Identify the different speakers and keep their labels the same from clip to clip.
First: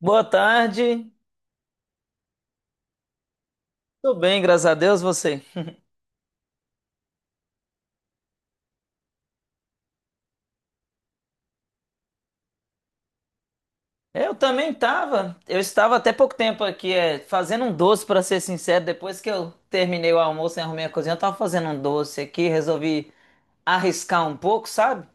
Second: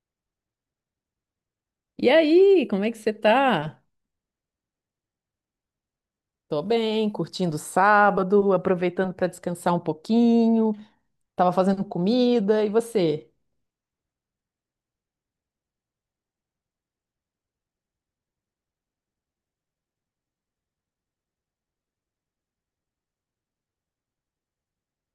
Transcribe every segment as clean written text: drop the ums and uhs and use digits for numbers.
Speaker 1: Boa tarde.
Speaker 2: E aí, como é que você tá?
Speaker 1: Tudo bem, graças a Deus, você.
Speaker 2: Tô bem, curtindo o sábado, aproveitando para descansar um pouquinho. Tava fazendo comida, e você?
Speaker 1: Eu também estava. Eu estava até pouco tempo aqui, fazendo um doce, para ser sincero. Depois que eu terminei o almoço e arrumei a cozinha, eu tava fazendo um doce aqui, resolvi arriscar um pouco, sabe?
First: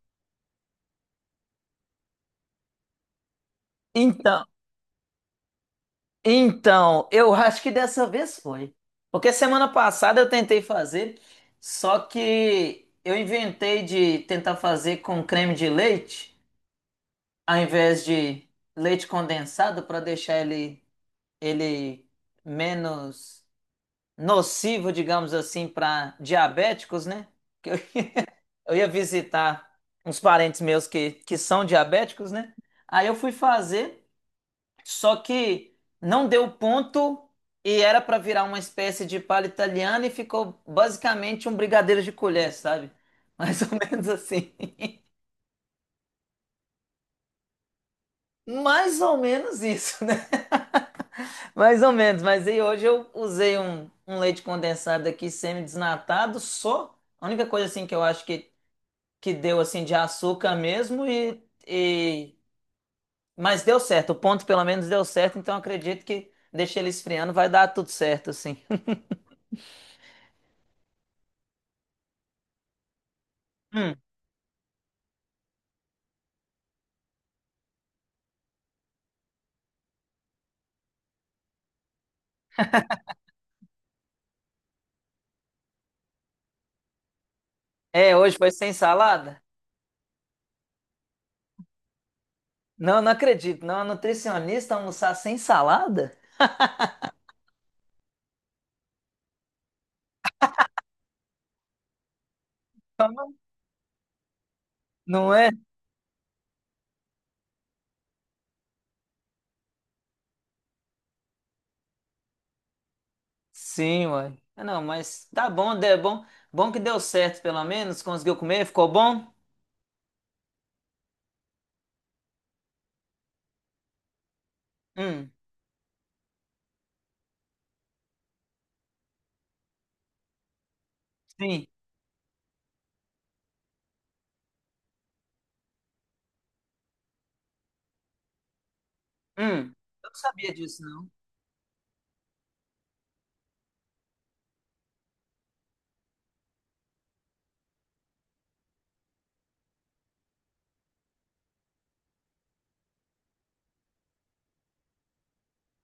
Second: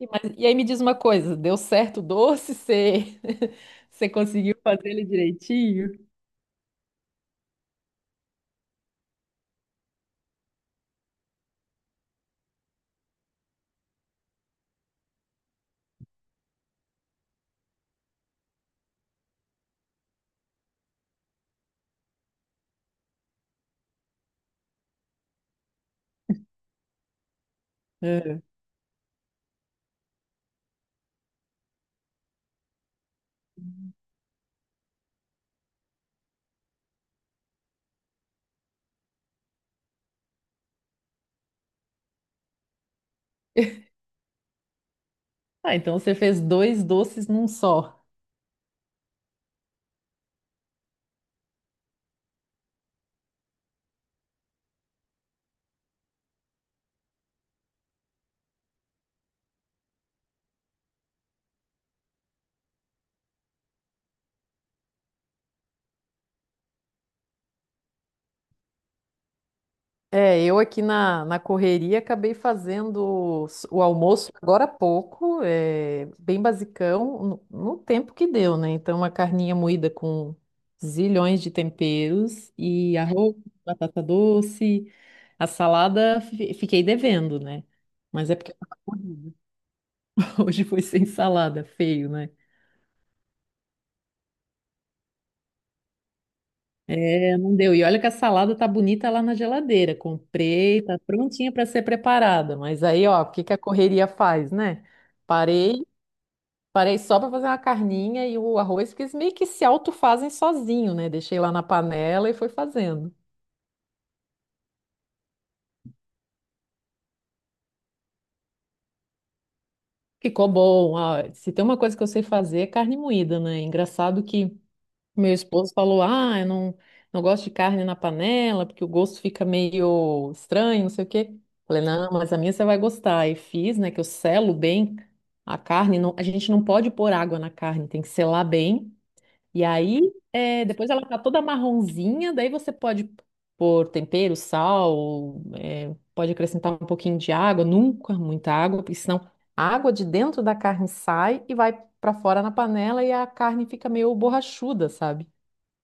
Speaker 2: E aí me diz uma coisa, deu certo o doce? Você, você
Speaker 1: Então,
Speaker 2: conseguiu fazer ele direitinho?
Speaker 1: então, eu acho que dessa vez foi. Porque semana passada eu tentei fazer, só que eu inventei de tentar fazer com creme de leite, ao invés de leite condensado, para deixar ele menos nocivo, digamos assim, para diabéticos, né? Que eu,
Speaker 2: É.
Speaker 1: eu ia visitar uns parentes meus que são diabéticos, né? Aí eu fui fazer, só que não deu ponto e era para virar uma espécie de palha italiana e ficou basicamente um brigadeiro de colher, sabe? Mais ou menos assim.
Speaker 2: Ah, então você fez dois doces num só.
Speaker 1: Mais ou menos isso, né? Mais ou menos, mas aí hoje eu usei um leite condensado aqui semi-desnatado, só. A única coisa assim que eu acho que deu assim de açúcar mesmo e- mas deu certo. O ponto pelo menos deu certo, então eu acredito que deixei ele esfriando, vai dar tudo certo assim.
Speaker 2: É, eu aqui na correria acabei fazendo o
Speaker 1: Hum.
Speaker 2: almoço agora há pouco, é, bem basicão, no tempo que deu, né? Então, uma carninha moída com zilhões de temperos e arroz, batata doce, a salada fiquei devendo, né?
Speaker 1: É,
Speaker 2: Mas é
Speaker 1: hoje foi
Speaker 2: porque eu
Speaker 1: sem
Speaker 2: tava corrida.
Speaker 1: salada?
Speaker 2: Hoje foi sem salada, feio, né?
Speaker 1: Não, não acredito. Não, a nutricionista almoçar sem salada?
Speaker 2: É, não deu. E olha que a salada tá bonita lá na geladeira. Comprei, tá prontinha para ser preparada. Mas aí, ó, o que que a correria faz, né?
Speaker 1: Não é?
Speaker 2: Parei, parei só para fazer uma carninha e o arroz, porque eles meio que se autofazem sozinho, né? Deixei lá na panela e fui fazendo.
Speaker 1: Sim, uai. Ah, não, mas tá bom, é bom. Bom que deu certo, pelo menos. Conseguiu comer? Ficou bom?
Speaker 2: Ficou bom. Ah, se tem uma coisa que eu sei fazer é carne moída, né? Engraçado que
Speaker 1: Hum,
Speaker 2: meu esposo falou: Ah, eu não, não gosto de carne na panela, porque o gosto fica meio estranho, não sei o quê.
Speaker 1: sim.
Speaker 2: Falei: Não, mas a minha você vai gostar. E fiz, né, que eu selo bem a carne. Não, a gente não pode pôr água na carne, tem que selar bem. E
Speaker 1: Hum.
Speaker 2: aí,
Speaker 1: Eu não sabia
Speaker 2: é,
Speaker 1: disso,
Speaker 2: depois ela
Speaker 1: não.
Speaker 2: tá toda marronzinha, daí você pode pôr tempero, sal, é, pode acrescentar um pouquinho de água, nunca muita água, porque senão a água de dentro da carne sai e vai para fora na panela e a carne fica meio borrachuda, sabe?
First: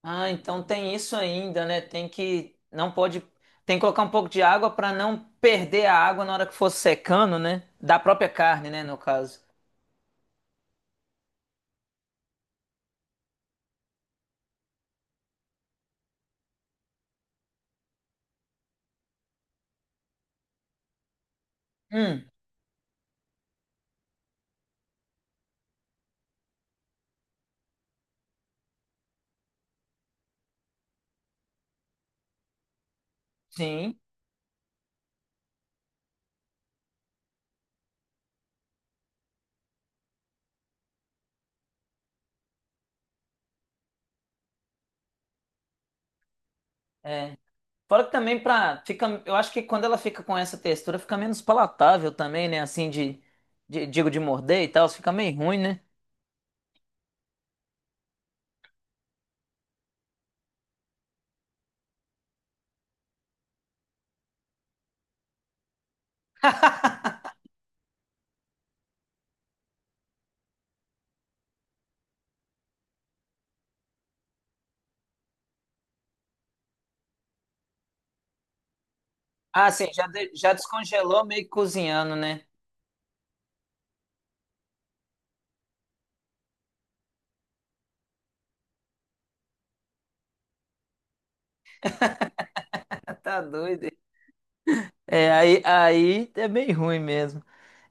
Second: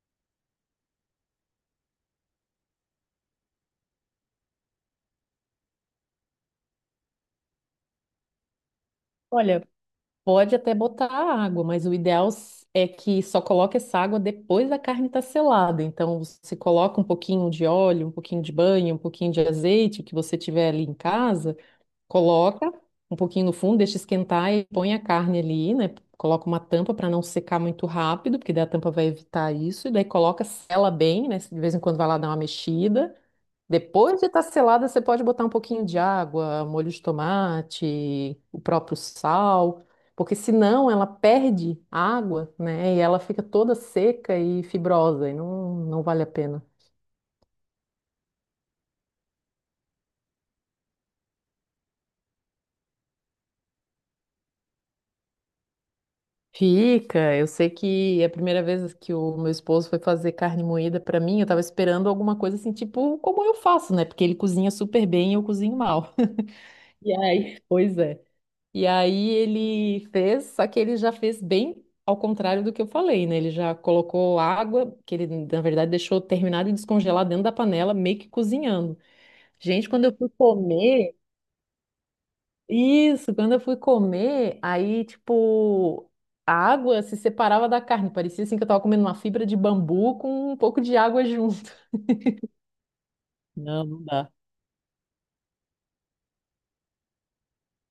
Speaker 1: Ah, então tem isso ainda, né? Tem que. Não pode. Tem que colocar um pouco de água para não perder a água na hora que for secando, né? Da própria carne, né? No caso.
Speaker 2: Olha, pode até botar água, mas o ideal é que só coloque essa água depois da carne estar selada. Então, você coloca um pouquinho de óleo, um pouquinho de banha, um pouquinho de azeite, o que você tiver ali em casa,
Speaker 1: Hum,
Speaker 2: coloca um pouquinho no fundo, deixa esquentar e põe a carne ali, né? Coloca uma tampa para não secar muito rápido, porque daí a tampa vai evitar isso. E daí coloca, sela bem, né? De vez em quando vai lá dar uma mexida.
Speaker 1: sim.
Speaker 2: Depois de estar selada, você pode botar um pouquinho de água, molho de tomate, o próprio sal, porque senão ela perde água, né? E ela fica toda seca e fibrosa, e não vale a pena.
Speaker 1: É. Fora que também pra. Fica, eu acho que quando ela fica com essa textura, fica menos palatável também, né? Assim, digo, de morder e tal. Fica meio ruim, né?
Speaker 2: Fica, eu sei que é a primeira vez que o meu esposo foi fazer carne moída pra mim, eu tava esperando alguma coisa assim, tipo como eu faço, né? Porque ele cozinha super bem e eu cozinho mal. E aí, pois é. E aí ele fez, só que ele já fez bem ao contrário do que eu falei, né? Ele já colocou água, que ele na verdade deixou terminado de descongelar dentro da panela, meio que cozinhando.
Speaker 1: Ah, sim,
Speaker 2: Gente, quando
Speaker 1: já,
Speaker 2: eu fui
Speaker 1: já
Speaker 2: comer,
Speaker 1: descongelou meio que cozinhando, né?
Speaker 2: isso, quando eu fui comer, aí tipo a água se separava da carne, parecia assim que eu tava comendo uma fibra de bambu com um pouco de água junto.
Speaker 1: Ah, tá
Speaker 2: Não,
Speaker 1: doido.
Speaker 2: não dá.
Speaker 1: É, aí é bem ruim mesmo.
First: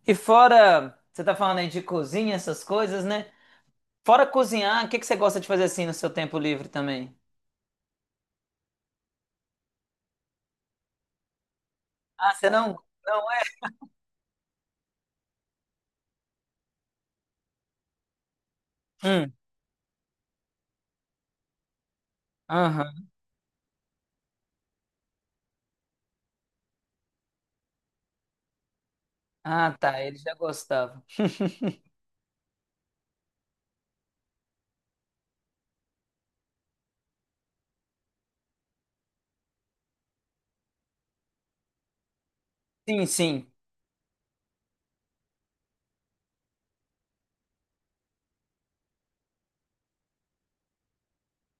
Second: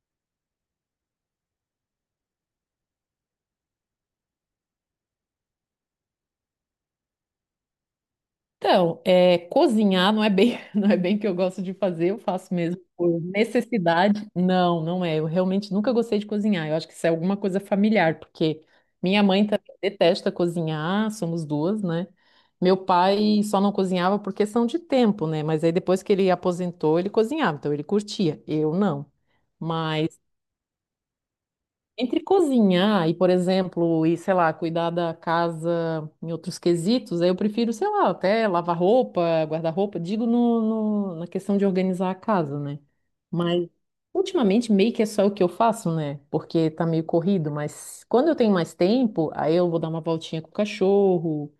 Speaker 1: E fora, você tá falando aí de cozinha, essas coisas, né? Fora cozinhar, o que que você gosta de fazer assim no seu tempo livre também?
Speaker 2: Então, é, cozinhar não é bem, não é bem que eu gosto de fazer, eu
Speaker 1: Ah, você
Speaker 2: faço
Speaker 1: não?
Speaker 2: mesmo por
Speaker 1: Não é?
Speaker 2: necessidade. Eu realmente nunca gostei de cozinhar. Eu acho que isso é alguma coisa familiar, porque minha
Speaker 1: Hum,
Speaker 2: mãe também detesta cozinhar, somos duas, né? Meu
Speaker 1: aham.
Speaker 2: pai só não cozinhava por questão de tempo, né? Mas aí depois que ele aposentou, ele cozinhava, então ele curtia. Eu não.
Speaker 1: Ah, tá, ele
Speaker 2: Mas
Speaker 1: já gostava.
Speaker 2: entre cozinhar e, por exemplo, e sei lá, cuidar da casa em outros quesitos, aí eu prefiro, sei lá, até lavar roupa, guardar-roupa, digo na questão de organizar a casa, né?
Speaker 1: Sim, sim.
Speaker 2: Mas ultimamente meio que é só o que eu faço, né? Porque tá meio corrido, mas quando eu tenho mais tempo, aí eu vou dar uma voltinha com o cachorro.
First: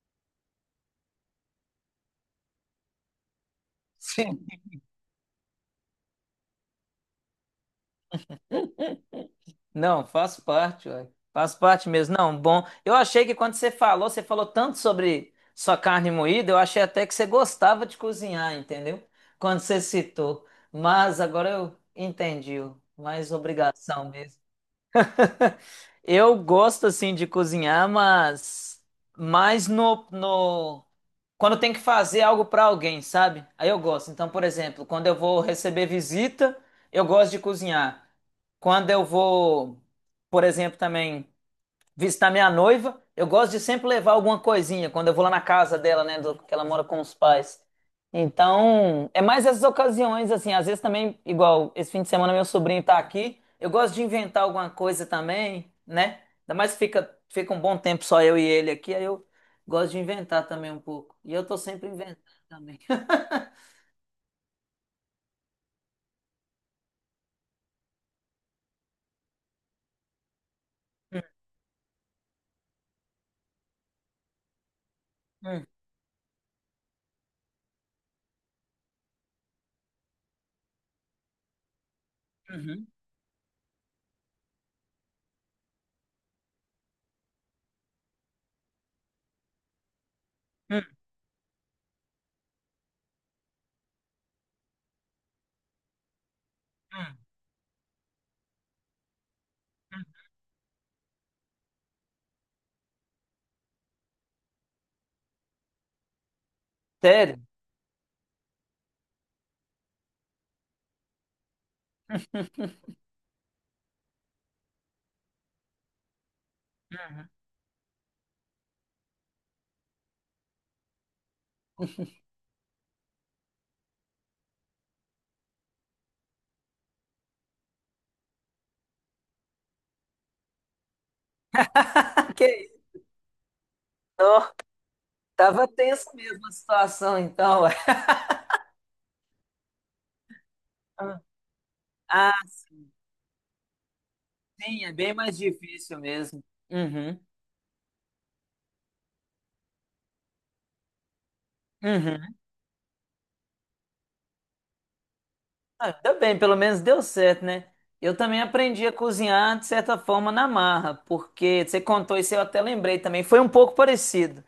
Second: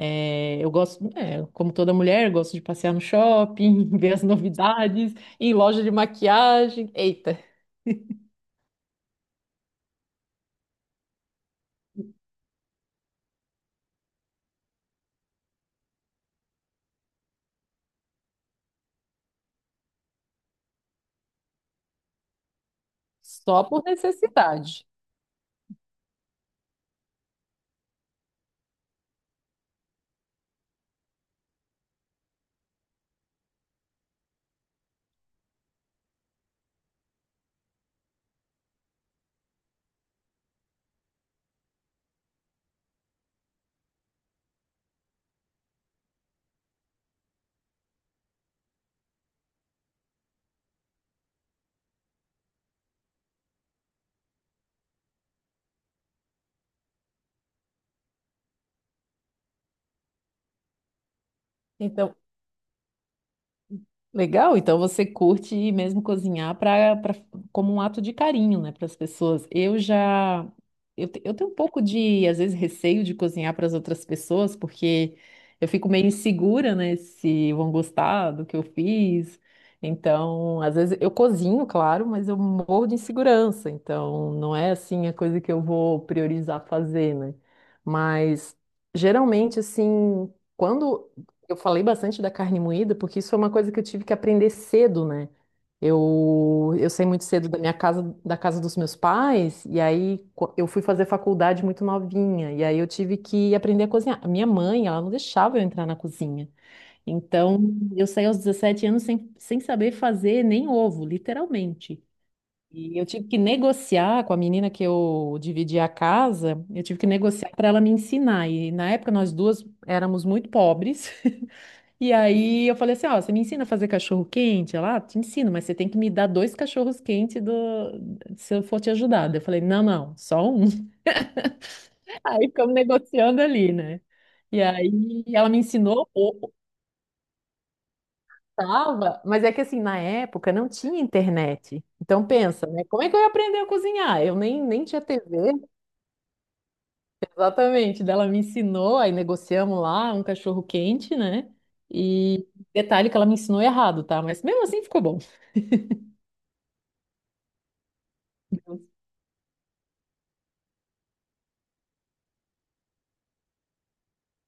Speaker 2: É, eu gosto, é, como toda mulher, eu gosto de passear no shopping, ver as novidades, ir em loja de maquiagem. Eita,
Speaker 1: Não, faço parte, ué. Faço parte mesmo. Não, bom. Eu achei que quando você falou tanto sobre sua carne moída, eu achei até que você gostava de cozinhar, entendeu? Quando você citou. Mas agora eu entendi, ué. Mais
Speaker 2: só por
Speaker 1: obrigação mesmo.
Speaker 2: necessidade.
Speaker 1: Eu gosto assim de cozinhar, mas mais no, no... quando tem que fazer algo para alguém, sabe? Aí eu gosto. Então, por exemplo, quando eu vou receber visita, eu gosto de cozinhar. Quando eu vou, por exemplo, também visitar minha noiva. Eu gosto de sempre levar alguma coisinha quando eu vou lá na casa dela, né? Que ela mora com os pais. Então, é mais essas ocasiões, assim. Às vezes também, igual esse fim de semana, meu sobrinho tá aqui. Eu gosto de inventar alguma coisa também, né? Ainda mais que fica um bom tempo só eu e ele aqui. Aí eu gosto de inventar também um pouco. E eu tô sempre
Speaker 2: Então
Speaker 1: inventando também.
Speaker 2: legal, então você curte mesmo cozinhar para como um ato de carinho, né, para as pessoas. Eu já eu, te- Eu tenho um pouco de às vezes receio de cozinhar para as outras pessoas, porque
Speaker 1: Hum,
Speaker 2: eu fico meio insegura, né, se vão gostar do que eu fiz. Então, às vezes eu cozinho, claro, mas eu
Speaker 1: uhum,
Speaker 2: morro de insegurança, então não é assim a coisa que eu vou priorizar fazer, né? Mas geralmente assim,
Speaker 1: hum,
Speaker 2: quando eu falei bastante da carne moída porque isso foi uma coisa que eu tive que aprender cedo, né? Eu saí
Speaker 1: hum,
Speaker 2: muito cedo da minha casa, da casa dos meus pais, e
Speaker 1: hum.
Speaker 2: aí eu fui fazer faculdade muito novinha, e aí eu tive que aprender a cozinhar. A minha mãe, ela não deixava eu entrar na cozinha.
Speaker 1: Sério?
Speaker 2: Então, eu saí aos 17 anos sem saber fazer nem ovo, literalmente. E eu tive que negociar com a menina que eu dividi a casa, eu tive que
Speaker 1: Uhum.
Speaker 2: negociar para ela me ensinar. E na época nós duas éramos muito pobres. E aí eu falei assim, ó, você me ensina a fazer cachorro quente? Ela, ah, te ensino, mas você tem que me dar dois cachorros quentes do... se eu for te ajudar. Daí eu falei, não, não, só um.
Speaker 1: Que
Speaker 2: Aí ficamos
Speaker 1: isso?
Speaker 2: negociando ali, né?
Speaker 1: Ó,
Speaker 2: E aí ela me
Speaker 1: tava tenso
Speaker 2: ensinou
Speaker 1: mesmo
Speaker 2: o
Speaker 1: a situação, então.
Speaker 2: tava, mas é que assim, na época não tinha
Speaker 1: Ué.
Speaker 2: internet. Então
Speaker 1: Ah,
Speaker 2: pensa, né?
Speaker 1: sim,
Speaker 2: Como é que eu ia aprender a cozinhar? Eu nem,
Speaker 1: sim,
Speaker 2: nem
Speaker 1: é
Speaker 2: tinha
Speaker 1: bem mais
Speaker 2: TV,
Speaker 1: difícil mesmo. Uhum,
Speaker 2: exatamente. Daí ela me ensinou, aí negociamos lá um cachorro quente, né?
Speaker 1: uhum.
Speaker 2: E detalhe que ela me ensinou errado, tá? Mas mesmo assim ficou bom.
Speaker 1: Ah, ainda bem, pelo menos deu certo, né? Eu também aprendi a cozinhar, de certa forma, na marra, porque você contou isso, eu até lembrei também. Foi um pouco parecido.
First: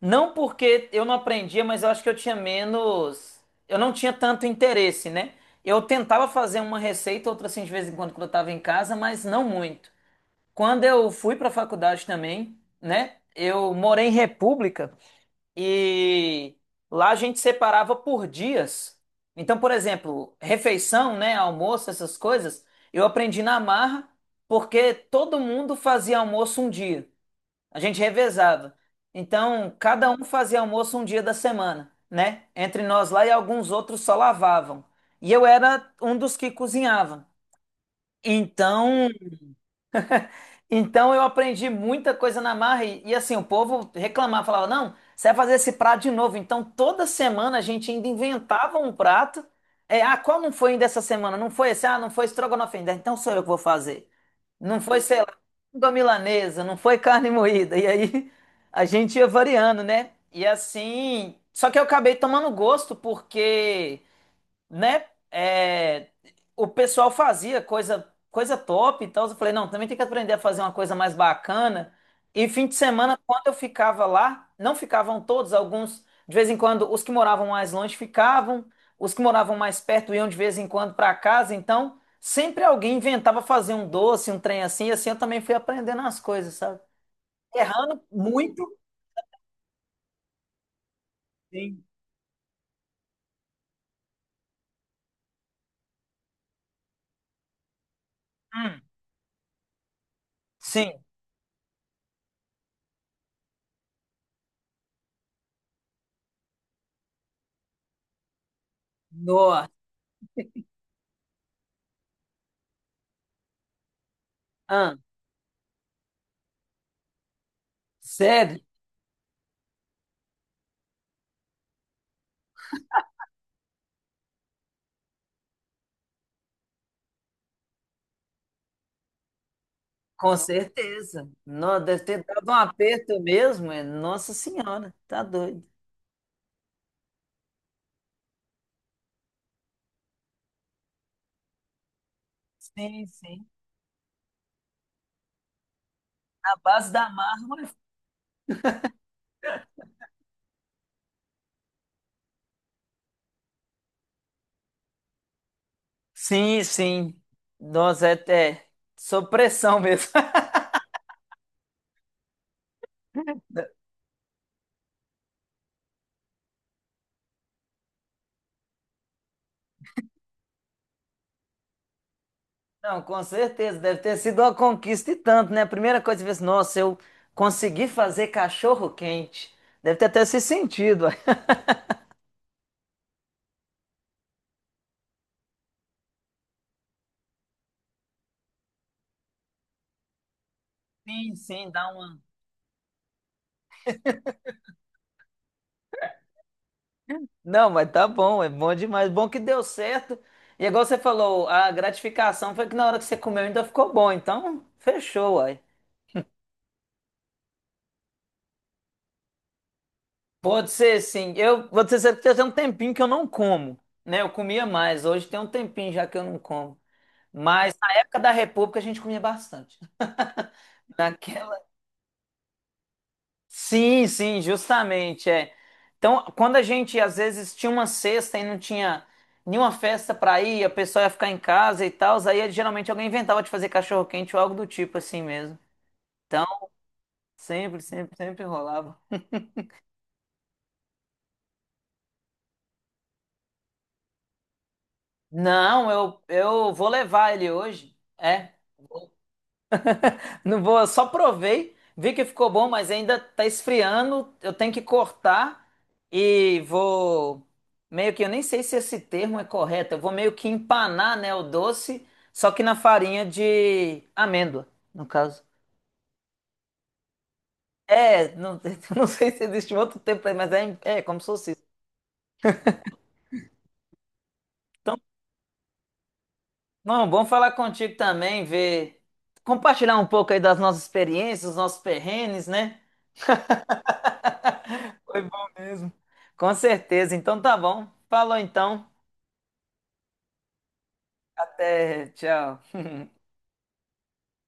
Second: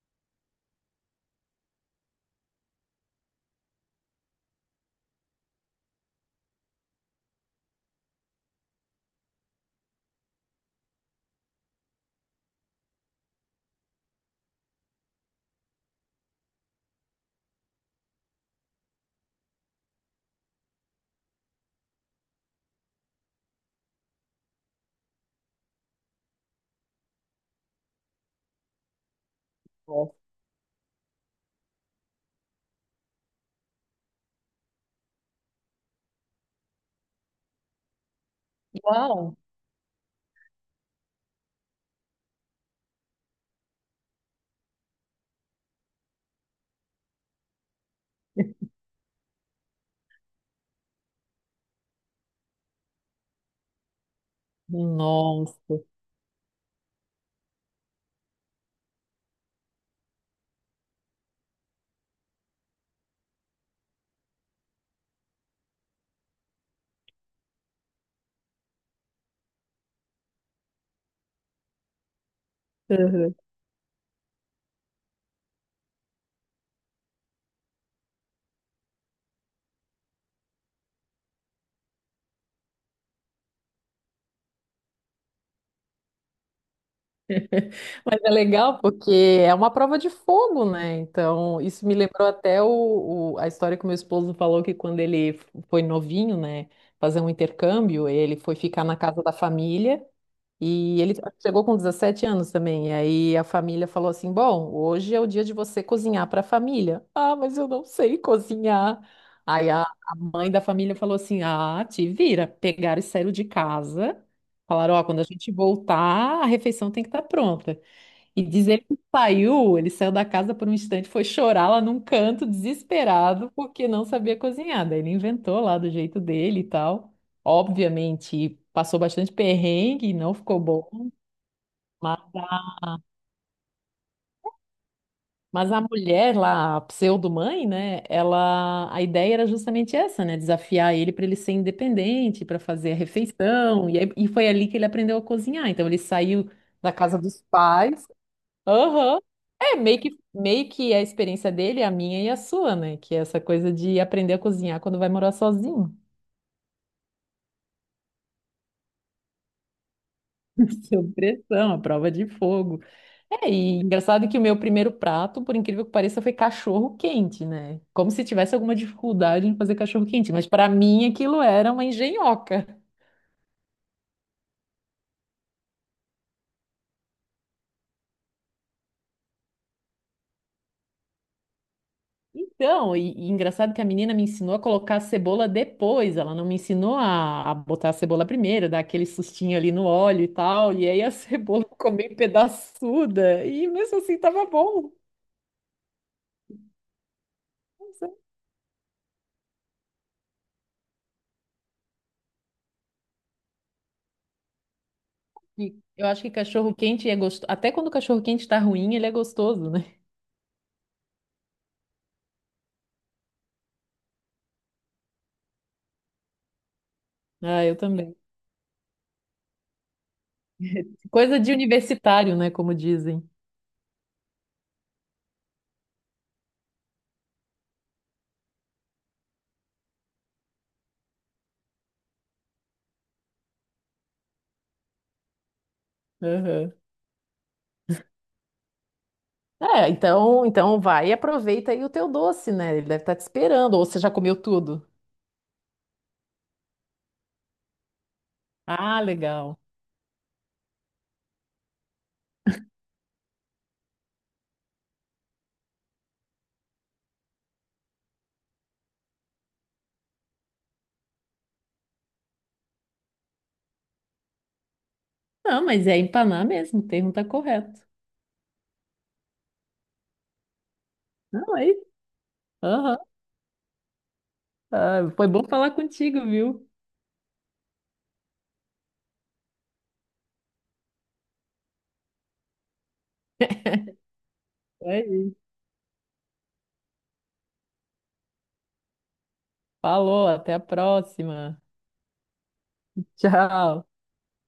Speaker 1: Não porque eu não aprendia, mas eu acho que eu tinha menos. Eu não tinha tanto interesse, né? Eu tentava fazer uma receita, outra assim, de vez em quando, quando eu estava em casa, mas não muito. Quando eu fui para a faculdade também, né? Eu morei em República. E lá a gente separava por dias. Então, por exemplo, refeição, né, almoço, essas coisas, eu aprendi na marra porque todo mundo fazia almoço um dia. A gente revezava. Então, cada um fazia almoço um dia da semana, né? Entre nós lá e alguns outros só lavavam. E eu era um dos que cozinhava. Então,
Speaker 2: Uau!
Speaker 1: então, eu aprendi muita coisa na marra assim, o povo reclamava, falava, não, você vai fazer esse prato de novo. Então toda semana a gente ainda inventava um prato. É, ah, qual não foi ainda essa semana? Não foi esse? Ah, não foi estrogonofe ainda. Então sou eu que vou fazer. Não foi, sei lá,
Speaker 2: Nossa!
Speaker 1: língua milanesa, não foi carne moída. E aí a gente ia variando, né? E assim, só que eu acabei tomando gosto porque né? é, o pessoal fazia coisa top e tal. Eu falei, não, também tem que aprender a fazer uma coisa mais bacana. E fim de semana,
Speaker 2: Uhum.
Speaker 1: quando eu ficava lá, não ficavam todos, alguns, de vez em quando, os que moravam mais longe ficavam, os que moravam mais perto iam de vez em quando para casa. Então, sempre alguém inventava fazer um doce, um trem assim, e assim eu também fui aprendendo as coisas, sabe? Errando
Speaker 2: Mas é
Speaker 1: muito.
Speaker 2: legal porque é uma prova de fogo, né? Então,
Speaker 1: Sim.
Speaker 2: isso me lembrou até a história que o meu esposo falou que quando ele foi novinho, né, fazer um intercâmbio, ele foi
Speaker 1: Hum,
Speaker 2: ficar na casa da família.
Speaker 1: sim.
Speaker 2: E ele chegou com 17 anos também. E aí a família falou assim: Bom, hoje é o dia de você cozinhar para a família. Ah, mas eu não sei cozinhar.
Speaker 1: Nossa.
Speaker 2: Aí a mãe da família falou assim: Ah, te vira. Pegaram e saíram de casa. Falaram:
Speaker 1: Ah,
Speaker 2: Ó, quando a gente voltar, a refeição tem que estar pronta. E
Speaker 1: sério?
Speaker 2: dizer que saiu, ele saiu da casa por um instante, foi chorar lá num canto, desesperado, porque não sabia cozinhar. Daí ele inventou lá do jeito dele e tal. Obviamente, passou bastante perrengue, e não
Speaker 1: Com
Speaker 2: ficou bom.
Speaker 1: certeza. Não, deve
Speaker 2: Mas
Speaker 1: ter dado um
Speaker 2: a,
Speaker 1: aperto mesmo. É. Nossa Senhora, tá doido.
Speaker 2: mas a mulher lá, a pseudo-mãe, né? Ela, a ideia era justamente essa, né? Desafiar ele para ele ser independente, para fazer a
Speaker 1: Sim, sim.
Speaker 2: refeição. E foi ali que ele aprendeu a cozinhar. Então ele saiu
Speaker 1: Na base
Speaker 2: da
Speaker 1: da
Speaker 2: casa dos
Speaker 1: marra.
Speaker 2: pais. Aham. É, meio que a experiência dele, a minha e a sua, né? Que é essa coisa de aprender a cozinhar quando vai morar sozinho.
Speaker 1: Sim, sim. Nossa, é até sob pressão mesmo.
Speaker 2: Sob pressão, a prova de fogo. É, e engraçado que o meu primeiro prato, por incrível que pareça, foi cachorro quente, né? Como se tivesse alguma dificuldade em fazer cachorro quente, mas para mim aquilo era uma engenhoca.
Speaker 1: Não, com certeza. Deve ter sido uma conquista e tanto, né? A primeira coisa que você fez, nossa, eu consegui fazer cachorro quente. Deve ter até se sentido. Ué.
Speaker 2: Então, e engraçado que a menina me ensinou a colocar a cebola depois, ela não me ensinou a botar a cebola primeiro, dar aquele sustinho ali no óleo e tal, e aí a
Speaker 1: Sim,
Speaker 2: cebola
Speaker 1: sim,
Speaker 2: ficou
Speaker 1: dá
Speaker 2: meio
Speaker 1: uma.
Speaker 2: pedaçuda, e mesmo assim tava bom.
Speaker 1: Não, mas
Speaker 2: Não
Speaker 1: tá
Speaker 2: sei.
Speaker 1: bom, é bom demais. Bom que deu certo. E igual você falou, a gratificação foi que na hora que você comeu ainda ficou bom. Então, fechou, uai.
Speaker 2: Eu acho que cachorro quente é gostoso, até quando o cachorro quente tá ruim, ele é gostoso, né?
Speaker 1: Pode ser, sim. Eu vou dizer que tem um tempinho que eu não como, né? Eu comia mais. Hoje tem um tempinho já que eu não como.
Speaker 2: Ah,
Speaker 1: Mas
Speaker 2: eu
Speaker 1: na
Speaker 2: também.
Speaker 1: época da República a gente comia bastante.
Speaker 2: Coisa de
Speaker 1: Naquela
Speaker 2: universitário, né, como dizem.
Speaker 1: sim, sim, justamente, é. Então, quando a gente às vezes tinha uma sexta e não tinha nenhuma festa pra ir, a pessoa ia ficar em casa e tal, aí geralmente alguém inventava de fazer cachorro-quente ou algo do tipo assim mesmo. Então,
Speaker 2: Aham.
Speaker 1: sempre, sempre, sempre rolava.
Speaker 2: É, então, então vai e aproveita aí o teu doce, né? Ele deve estar te esperando, ou você já comeu tudo?
Speaker 1: Não, eu vou levar ele hoje. É.
Speaker 2: Ah, legal.
Speaker 1: Não vou, eu só provei, vi que ficou bom, mas ainda tá esfriando. Eu tenho que cortar e vou meio que eu nem sei se esse termo é correto. Eu vou meio que empanar, né, o doce, só que na farinha de amêndoa, no caso.
Speaker 2: Não, mas é empanar mesmo, o termo tá correto.
Speaker 1: É, não, não sei se existe um outro tempo mas é como se fosse
Speaker 2: Não,
Speaker 1: isso.
Speaker 2: é isso. Aham.
Speaker 1: Então,
Speaker 2: Ah, foi bom falar contigo, viu?
Speaker 1: não, bom falar contigo também, ver, compartilhar um pouco aí das nossas experiências, os nossos perrengues, né?
Speaker 2: É
Speaker 1: Foi
Speaker 2: isso.
Speaker 1: bom mesmo. Com certeza. Então tá bom. Falou então.
Speaker 2: Falou, até a próxima.
Speaker 1: Até, tchau.
Speaker 2: Tchau.